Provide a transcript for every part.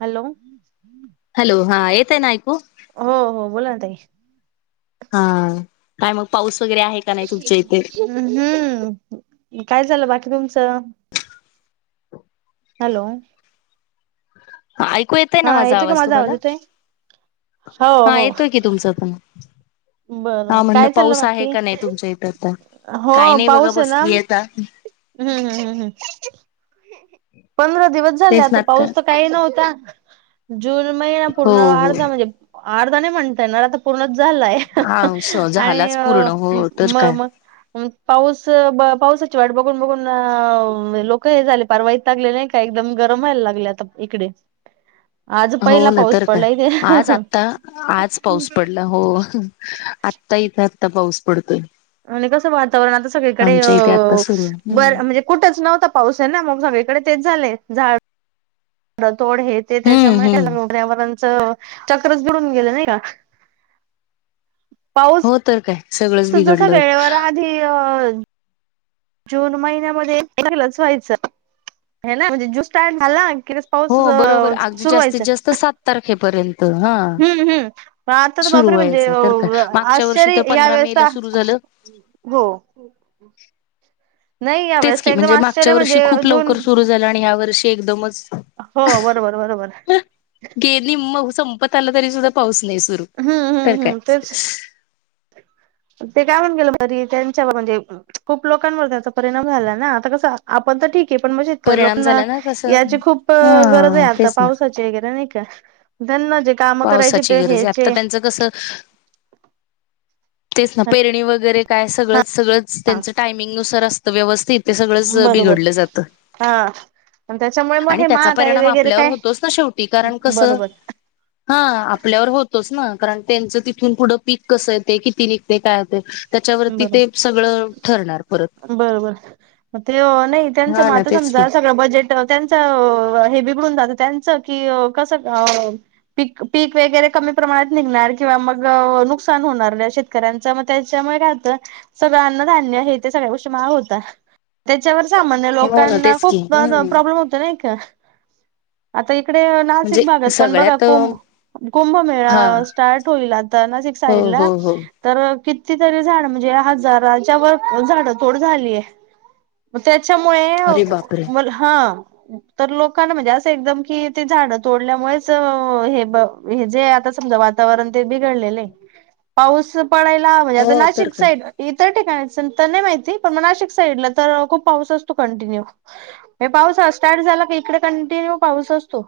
Hello! येतंय ना ऐकू? हो हो बोला ना ताई. हा काय मग पाऊस वगैरे आहे का नाही तुमच्या इथे. हम्म काय झालं बाकी तुमचं. हॅलो! ऐकू येतय हा ना माझा येतो का आवाज तुम्हाला? येतोय हो हा हो येतोय की तुमचं पण. बरं हा म्हणल काय चाललं पाऊस आहे बाकी का नाही तुमच्या इथं आता. हो काही नाही बघा पाऊस आहे ना बसलीय आता. हम्म हम्म हम् हम् हम्. पंधरा दिवस झाले तेच ना आता पाऊस तर काही नव्हता. जून महिना पूर्ण हो हो अर्धा म्हणजे अर्धा नाही म्हणता येणार, आता पूर्णच झालं हा झालाच पूर्ण आणि हो तर म काय म पाऊस ब पाऊसा ची वाट बघून बघून लोक हे झाले पार वैतागले नाही, का एकदम गरम व्हाययला लागले आता इकडे. आज हो पहिला ना पाऊस तर काय पडला इथे आज आता आज पाऊस पडला हो. आत्ता इथं आत्ता पाऊस पडतोय. आणि कसं वातावरण आता सगळीकडे अ आमच्या इथे आत्ता सुरू बर हम्म म्हणजे कुठंच नव्हत पाऊस आहे ना! मग सगळीकडे तेच झालेय झाड तोड हे ते त्याच्यामुळे हम्म [unintelligible] चक्रच बुडून गेलं नाही का? हो तर काय. सगळंच तू जस बिघडलं वेळेवर आधी अ जून महिन्यामध्ये [unintelligible] व्हायचं हे ना! म्हणजे जू स्टार्ट झाला [inaudible] म्हणजे, पाऊस हो बरोबर अ अगदी सुरू जास्तीत व्हायचं जास्त सात तारखेपर्यंत हा हम्म, हम्म म आता सुरू बापरे! म्हणजे व्हायचं अ तर काय व मागच्या वर्षी आश्चर्य तर ह्या पंधरा मे ला वेळेचा सुरू झालं हो. नाही या तेच वेळेस की एकदम म्हणजे मागच्या आश्चर्य वर्षी म्हणजे खूप जून लवकर सुरू झालं आणि ह्या वर्षी एकदमच हो बरोबर बरोबर. गे निम्म संपत आला तरी सुद्धा पाऊस नाही सुरू हम्म तर हम्म काय. हम्म तेच ते काय [unintelligible] त्यांच्यावर म्हणजे, खूप लोकांवर त्याचा परिणाम झाला ना आता कस आपण तर ठीक हे पण म्हणजे, परिणाम लोकांना झाला ना कसं याची खूप गरज आहे, हा आता तेच ना पावसाची वगैरे नाही का. ज्यांना जे. काम करायचे पावसाची ते गरज आहे आत्ता हेचे त्यांचं कसं. तेच ना पेरणी वगैरे. काय सगळंच सगळंच हा त्यांचं टायमिंगनुसार असतं व्यवस्थितथे सगळंच बरोबर बिघडलं जातं. हा. त्याच्यामुळे मग आणि हे त्याचा महागाई परिणाम वगैरे आपल्यावर काय होतोच ना शेवटी कारण कसं बरोबर. हा आपल्यावर होतोच ना कारण त्यांचं तिथून पुढं पीक कसं येते किती नि. ते काय होते त्याच्यावरती बरोबर ते सगळं ठरणार परत. त्यांच हा ना मग तेच की समजा सगळं बजेट त्यांच हेी म्हणून जात. त्यांचं की कसं. पी पीक वगैरे कमी प्रमाणात निघणार किंवा मग नुकसान होणार शेतकऱ्यांच. ग त्याच्यामुळे सगळं अन्नधान्य हे ते सगळ्या गोष्टी महाग होता त्याच्यावर. सामान्य हो ना लोकांना तेच की खूप हम्म प्रॉब्लेम होत ना एक आता. इकडे म्हणजे नाशिक भागात पण बघा सगळ्यात को. हा कुंभमेळा स्टार्ट होईल आता नाशिक हो साईड ला हो हो तर कितीतरी झाड म्हणजे हजार झाड तोड झालीय. अरे बापरे त्याच्यामुळे हा तर लोकांना म्हणजे असं एकदम कि ते झाड तोडल्यामुळेच हे जे आता. वातावरण ते बिघडले पाऊस पडायला म्हणजे आता हो तर नाशिक का साईड इ नाही माहिती पण नाशिक साईडला तर खूप पाऊस असतो कंटिन्यू पाऊस. झाला की इकडे कंटिन्ययू पाऊस असतो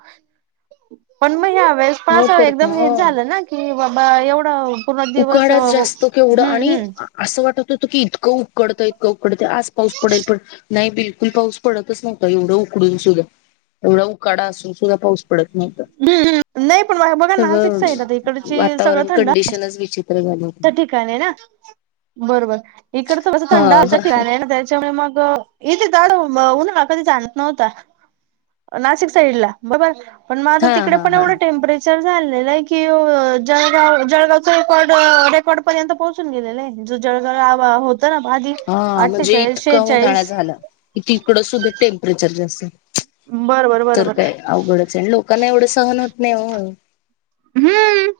पण म- वेळेस हो पण तर का एकदम हो हेच झालं ना की बाबा एवढं पूर्ण दिवस. हम्म असतो केवढं हम्म आणि हम्म असं वाटत की. त होत की इतकं उकडतं इतकं उकडतं आज पाऊस पडेल पण नाही बिलकुल पाऊस पडतच नव्हता एवढ. एवढं उकडून सुद्धा एवढा उकाडा असून सुद्धा पाऊस. हम्म नाही पण बघा नाशिक सगळ साईड आता इकडची सगळं वातावरण थंड कंडीशन ठिकाण आहे ना. बरोबर इकड थोडंस थंड हा हवेचं ठिकाण त्याच्यामुळे मग. इथे जास्त उन्हाळा कधी जाणवत नव्हता नाशिक साईड ला बर. पण आत्ता हा तिकडे हा पण हा. एवढं टेम्परेचर. असं झालाय कि जळगाव जळगावचा रेकॉर्ड रेकॉर्ड पर्यंत पोहचून गेलेले ज जळगाव. ना आधी हा म्हणजे अठ्ठेचाळीस इतका उन्हाळा शेहेचाळीस झाला क तिकडं सुद्धा टेम्परेचर जास्त. बरोबर तर बरोबर काय अवघडच आणि लोकांना एवढं सहन होत नाही हो. हम्म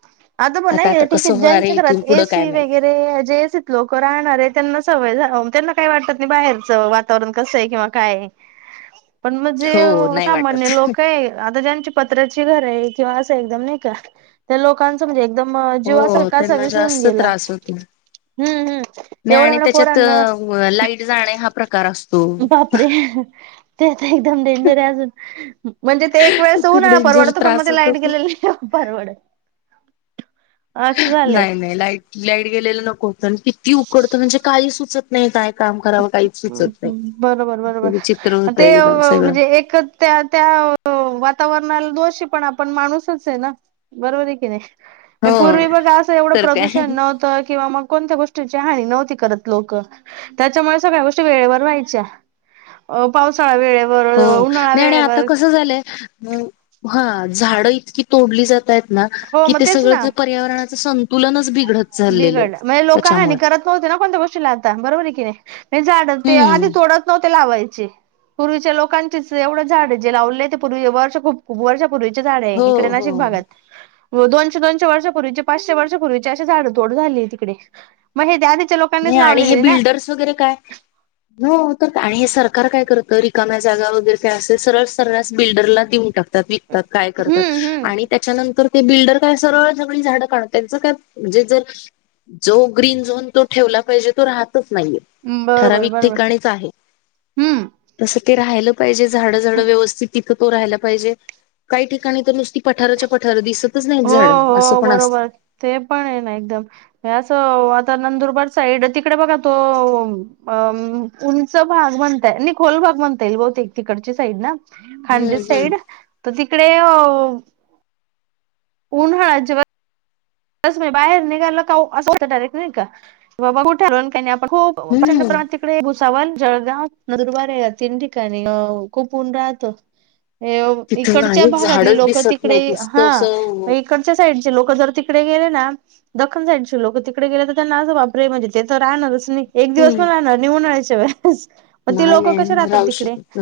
आता बघ नाही ठीके कसं होणार आहे ज्यांच्या इथून घरात पुढं काय एसी माहित. वैगेरे जे एसित लोक रहाणारे त्यांना सवय. त्यांना काही वाटतात नाही बाहेरचं वातावरण कसं आहे किंवा काय. पण मग जे हो नाही वाटत. सामान्य लोक आहे आता ज्यांची पत्राची घर आहे किंवा असं एकदम नाही. त्या लोकांचं म्हणजे एकदम जीव असा हो त्यांना कासावीस होऊन जास्त गेला. त्रास होतो. हम्म हम्म नाही एवढं आणि एवढ त्याच्यात पोरांना लाईट जाणे हा प्रकार असतो. बापरे ते आता एकदम डेंजर आहे अजून म्हणजे ते एक खूप उन्हाळा डेंजर परवडतो पण त्रास मध्ये होतो लाईट खूप. गेलेली नाही परवडत. [unintelligible] असं झालंय नाही नाही लाईट लाईट गेलेलं नकोत किती उकडत म्हणजे काही सुचत. नाही काय काम कराव. बरोबर बरोबर विचित्र होतं ते एकदम सगळं म्हणजे एक त्या त्या वातावरण. दोषी पण आपण माणूसच आहे ना बरोबर आहे की हो नाही. पूर्वी बघ असं एवढं तर काय प्रदूषण नव्हतं किंवा मग कोणत्या गोष्टी. न्हवती करत लोक त्यामुळे. वेळेवर व्हायच्या, पावसाळा वेळेवर. हो उन्हाळा नाही आणि आता वेळेवर कसं झालंय. हा झाडं इतकी तोडली जात आहेत ना हो कि मग ते तेच सगळं ना तर पर्यावरणाच संतुलनच बिघडतं चा बिघडलय म्हणजे लोक हा करत नव्हते ना कोणत्या गोष्टीला आता बरोबर आहे की नाही झाड ते आधी हम्म तोडत नव्हते ते लावायचे पूर्वीच्या लोकांचे एवढ झाड जे लावले ते पूर्वी वर्ष खूप खूप वर्ष पूर्वीचे झाड आहे हो इकडे हो नाशिक भागात दोनशे दोनशे वर्षा पूर्वीचे पाचशे वर्ष पूर्वीचे. अशी झाड तोड झाली आहे तिकडे मग ते आधी नाही आणि हे बिल्डर्स वगैरे काय हो तर काय आणि हे सरकार. सरकार काय करतं रिकाम्या जागा वगैरे काय असेल सरळ. सऱ्हास बिल्डरला देऊन टाकतात विकतात काय करतात हम्म हम्म आणि त्याच्या नंतर ते बिल्डर काय सरळ सगळी झाडं काढतात त्यांच काय म्हणजे जर जो ग्रीन झोन तो. ठेवला पाहिजे तो राहतच नाहीये बरोबर ठराविक बरोबर ठिकाणीच आहे हम्म तस. ते राहिलं पाहिजे झाड झाड व्यवस्थित तिथं. तो राहायला पाहिजे काही ठिकाणी तर नुसती पठारच्या पठार दिसत. हो हो बरोबर ते पण आहे ना एकदमं म्हणजे असं. नंदुरबार साईड तिकडे बघा तो उंच भाग म्हणताय नाही खोल भाग म्हणता येईल बहुतेक तिकडची साईड ना. हम्म खान्देश साईड तर तिकडे उन्हाळ्यात जेव्हा तस नाही बाहेर निघालं का असं होतं डायरेक्ट नाही का बाबा कुठ? हो हम्म प्रचंड हम्म प्रमाणात तिकडे. भुसावळ जळगाव नंदुरबार आहे तीन ठिकाणी खूप ऊन राहत. तिथं इकडच्या नाही भागातली झाडच लोकं दिसत तिकडे नाहीत हा नुसतं असं इकडच्या साईड. लोक जर तिकडे गेले ना दख्खन साईडचे लोक तिकडे गेले तर त्यांना असं बापरे म्हणजे ते तर राहणारच. एक दिवस हम्म पण राहणार नाही उन्हाळ्याच्या वेळ मग ते नाही लोक कसे नाही राहतात राहू तिकडे शकत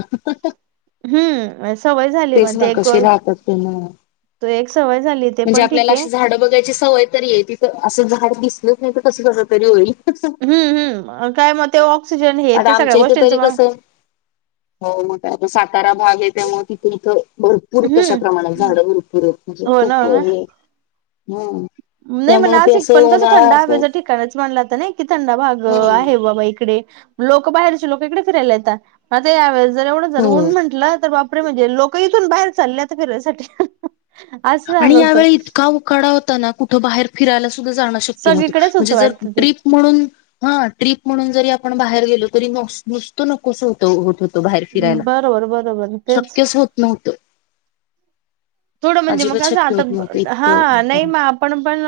हम्म. सवय झाली तेच मग ना ते एक कशी राहतात ते ना. एक सवय झाली ते म्हणजे पण ठीक आपल्याला आहे अशी झाड बघायची सवय तरी आहे तिथ असं झाड दिसलंच नाही तर कस कस तरी होईल. हम्म हम् काय मग ते ऑक्स आता आमच्या इथे तरी कस हो मग काय सातारा भाग आहे त्यामुळे तिथं. इथ भरपूर तशा प्रमाणात हम्म झाड भरपूर आहेत म्हणजे हो ना खूप हो ना हे हम. नाही म नाशिक पण कस थंड हवेचं ठिकाणच मानलं जात की थंडा भाग हम्म आहे बाबा इकडे. लोक बाहेरचे लोक इकडे फिरायला येता आता यावेेळेस जर एवढं जर हो ऊन म्हटलं तर बाप. अरे म्हणजे लोक इथून बाहेर चालले आता फिरायसाठी असं आणि झालं होतं यावेळी इतका उकाडा होता ना कुठं बाहेर फिरायला सुद्धा कुठं जाण शक्य नव्हत सगळीकडेच म्हणजे होतं जर वाटतं ते. ट्रिप म्हणून हा ट्रिप म्हणून जरी आपण आपण बाहेर गेलो तरी नो नुसत नकोस होत होत होत. बाहेर फिरायला बरोबर बरोबर तेच. शक्यच होत नव्हतं. थोडं म्हणजे मग अजिबात असं शक्य होत नव्हतं आता इतकं हा नाही मग आपण पण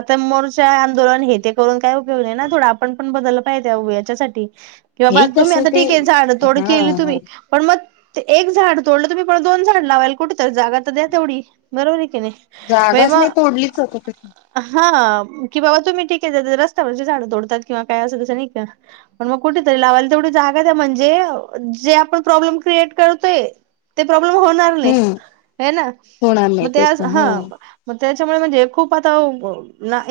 आता मोरच्या काय आंदोलन हे ते करून काय उपयोग नाही ना थोडं आपण पण बदललं पाहिजे याच्यासाठी किंवा बा हे तुम्ही कसं आता ते ठीके झाड तोड हा केली हा तुम्ही पण मग ते एक झाड तोडलं तुम्ही पण दोन झाड लावायला कुठे तर जागा तर द्या तेवढी बरोबर आहे की जागाच नाही तोडलीच होत तशी. हा. की बाबा तुम्ही ठिके रस्त्यावरची झाड तोडतात किंवा काय अस तस नाही का पण मग कुठ तरी लावायला तेव जागा द्या म्हणजे जे आपण प्रॉब्लेम क्रिएट करतोय ते प्रॉब्लेम होणार नाही. हम्म आहे ना होणार म नाही ते तेच आज ना हा हो म त्याच्यामुळे म्हणजे खूप आता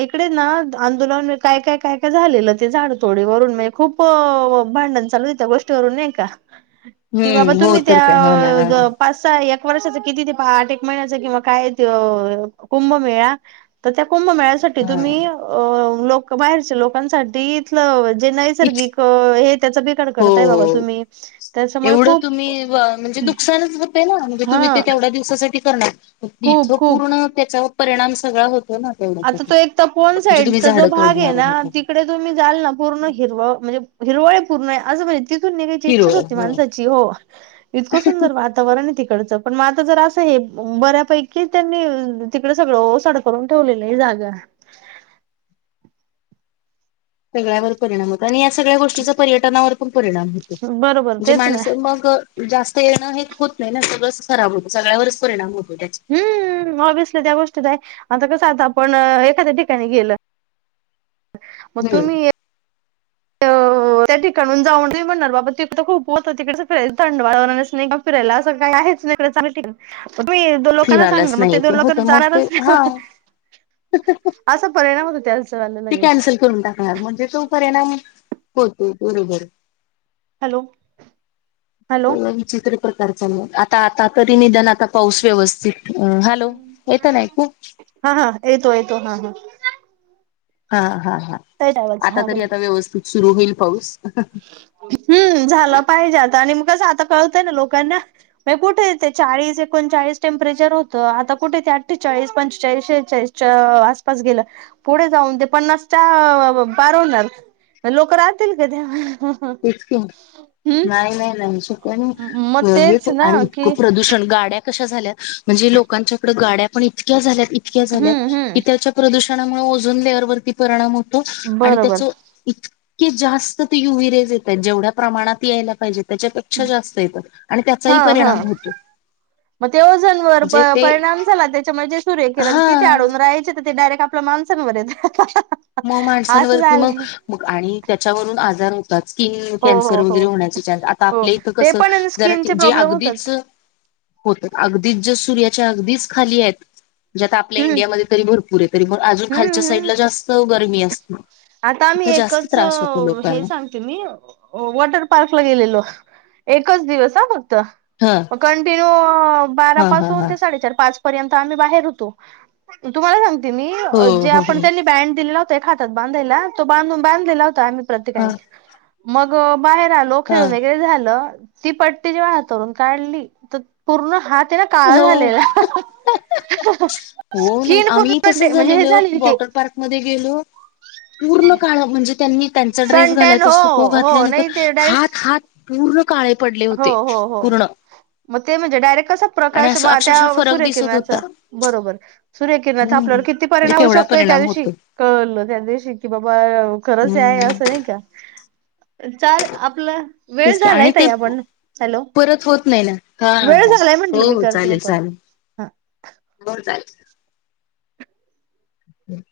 इकडे ना आंदोलन काय काय काय काय झालेलं ते झाडा. थोडी वरून म्हणजे खूप भांडण चालू आहे त्या गोष्टीवरून नाही का? कि बाबा हम्म हो तुम्ही तर काय हो ना हा त्या पाच सहा एक वर्षाच किती ते आठ एक महिन्याच किंवा काय कुंभमेळा तर त्या कुंभमेळ्यासाठी हा तुम्ही अ लोक बाहेरच्या लोकांसाठी इथलं इत नैसर्गिक हे त्याच बिगाड हो करताय बाबा तुम्ही, त्याच्यामुळे एवढं खूप तुम्ही व म्हणजे नुकसानच होते ना म्हणजे हा तुम्ही ते तेवढ्या दिवसा करणार ईथ खूप खूप पूर्ण त्या परिणाम सगळा होतो ना आता तेवढ्यासाठी तो एक तपोवन म्हणजे तुम्ही साईडचा जो झाडं भागे तोडणार ना आहे तिकडे तुम्ही जाल ना पूर्ण हिरवा म्हणजे हिरवळ पूर्ण असं म्हणजे तिथून निघायची इच्छाच होती माणसाची हो इतकं सुंदर वातावरणे तीक डच पण म आता जर असं हे बऱ्यापैकी त्यांनी तिकड सगळं ओसाड करून ठेवलेलं. जागा. सगळ्यावर परिणाम होतो आणि या सगळ्या गोष्टीचा पर्यटनावर पण परिणाम होतोय. बरोबर जे तेच ना. माणसं मग जास्त येणं हे होत नाही ना, सगळंच खराब होतं सगळ्यावरच परिणाम होतो. त्याचा. हम्मम ऑभिसली त्या गोष्ट त आहे. आता कसं आता आपण एखाद्या ठिकाणी गेल, म हम्म. तुम्ही [inaudible] त्या ठीकानुन जाऊन तुम्ही म्हणार बाबा तिथ तर खूप होतं तिकडचं फियच थंडातावरण नाही फिरायला असं काय आहे. तुम्ही दोन लोकांना फिरायलाच सांगणार म नाही ते दोन लोक होतं मग ते जाणारच ना. हा असा परिणाम त्याच वाला ते लगेच. कॅन्सल करून टाकणार म्हणजे तो परिणाम होतो बरोबर. Hello, hello. सगळं विचित्र प्रकार चालेत आता आता तरी निदन आता पाऊस व्यवस्थित अ हॅलो, येतन ऐकू. हा हा येतो येतो हा हा हा हा हा, येतोय आवाज आता हा तरी बोला. आता व्यवस्थित सुरू होईल पाऊस. हम्म झालं पाहिजे आता आणि म कस आता कळतय ना लोकांना म कुठे ते चाळीस -ऐकोनचाळीस टेंपरेचर होत आता कुठे आठेचाळीस चाळीस पंचाळीचाळीस, शेचाळीस आसपास गेलं पुढे जाऊन ते पन्नासच्या पार हो नार, लोक राहतील का? तेच की ह. नाही, नाही, नाही शक्य मग नाही तेच ना आणि इतकं की प्रदूषण गाड्या कशा झाल्या म्हणजे लोकच्या कडे गाड्या पण इतक्या झाल्या इतक्या झाल्या हम्म की हम्म त्याच्या प्रदुषण नामुळ ओझन लेर वरती परिणाम होत, आणि बरोबर त्या इतके जास्त ते युयेरेस जेवढ्या प्रमाणात यायला पाहिजे त्याच्यापेक्षा जास्त येत, आणि हा त्याचाही हा परिणाम होतो. मग ते ओजन वर म्हणजे ते परिणाम झाला त्याच्या मुळे ते सूर्य किरण तिथ हा अडून राहायचेय ते डायरेक्ट आपल्या माणसांवर येता. मग माणसांवरती मग आणि त्याच्यावरून आजार हो ता स्किन हो कॅन्सर हो हो वगैरे होण्याचे चान्स आता हो आपल्या इथं ते कसं पण जरा स्किनचे जे प्रॉब्लेम अगदीच होतात होत अगदीच ज सूर्याच्या अगदीच खालीयेत ज्यात आपल्या हम्म इंडिया मध्ये तरी भरपूरे अजून खालच्या हम्म हम्म साईडला जास्त गरमी असती. आता आम्ही एकच हे सांगते मी वॉटर पार्कला गेलेलो. एकच दिवस ह फक्त हा मग कंटिन्यू हा हा बारापासून हा ते साडेचार पाच पर्यंत आम्ही बाहेर होतो तुमला सांगती मी हो जे हो हो आपण त्यांनी बॉन्ड दिलेला होता एका हातात. बांधाला तो बधून बांधलेला होता आम्ही हा प्रत्येकाने मग बाहेर आलो हा खेळून वगैरे झालं ती पट्टी जेव्हा हातावरून काढली तर पूर्ण हात ते ना काळा हो झालेला. हो नाही स्किन आम्ही कस पूर्ण म्हणजे हे झालेलो झालेली ते वॉटर पार्क मध्ये गेलो. [inaudible] पूर्ण काळ म्हणजे त्यांनी त्यांचा ड्रेस सनटॅन घालायचा हो असतो तो हो घातल्यानंतर नाही ते डायरेक्ट हात हात पूर्ण काळे पडले हो होते हो हो, पूर्ण मग ते म्हणजे डायरेक्ट अस आणि प्रकाश असं अक्षरशः त्या फरक सर्य दिसत होता किरणांचा बरोबर. कीरणाचा हम्म आपल्यावर किती म्हणजे परिणाम होऊ केवढा शकतोय हे त्या परिणाम दिवशी होतो कळलं त्या दिवशी की बाबा खरच हम्म याअस ल आपलं वेळ तेच की, आणि ते झालाय आपण हॅलो परत होत नाही ना हा वेळ झालाय म्हंटल मी करते म कॉल हा बर चालतय हम्